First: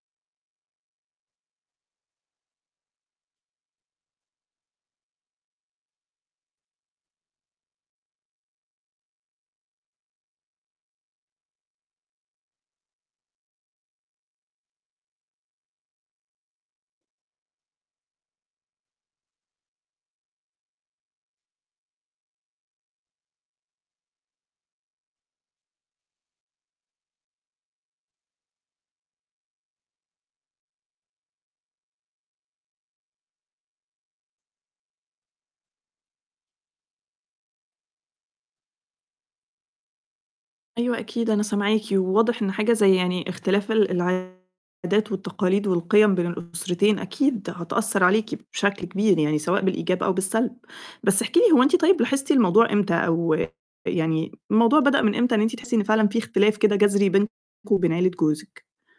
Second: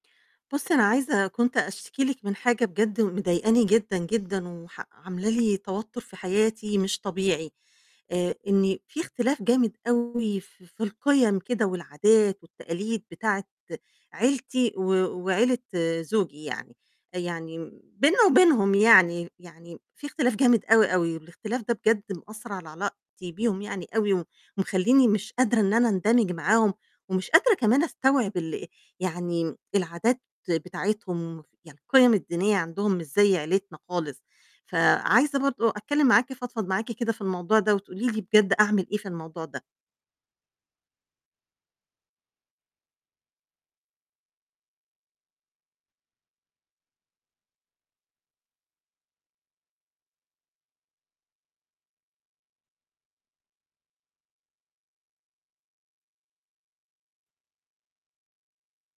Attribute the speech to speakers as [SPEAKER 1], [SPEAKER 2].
[SPEAKER 1] بُصّي، أنا عايزة كنت أشتكي لِك من حاجة بجد مضايقاني جدًا، جدًا، وح عاملة لي توتر في حياتي مش طبيعي، آآ، إني في اختلاف جامد أوي ف في القِيَم كده، والعادات والتقاليد بتاعة عيلتي، و وعيلة زوجي يعني، يعني بيننا وبينهم يعني، يعني في اختلاف جامد أوي، أوي والاختلاف ده بجد مأثّر على علاقتي بيهم يعني أوي، و ومخلّيني مش قادرة إن أنا أندمِج معاهم، ومش قادرة كمان أستوعب ال يعني العادات بتاعتهم، يعني القِيَم الدينية عندهم مش زَي عيلتنا خالص، فعايزة برضه أتكلّم معاكِ، أفضفض معاكِ كده في الموضوع ده، وتقولي لي بجد أعمل إيه في الموضوع ده.
[SPEAKER 2] أيوه أكيد، أنا سامعاكِ، وواضح إن حاجة زَي يعني اختلاف ال العادات والتقاليد، والقِيَم بين الأسرتين أكيد هتأثّر عليكِ بشكل كبير يعني، سواء بالإيجاب أو بالسَلْب، بس احكي لي هو أنتِ طيب لاحظتِ الموضوع إمتى؟ أو يعني الموضوع بدأ من إمتى، إن أنتِ تحسّي إن فعلًا في اختلاف كده جَذْري بينكم وبين عيلة جوزِك؟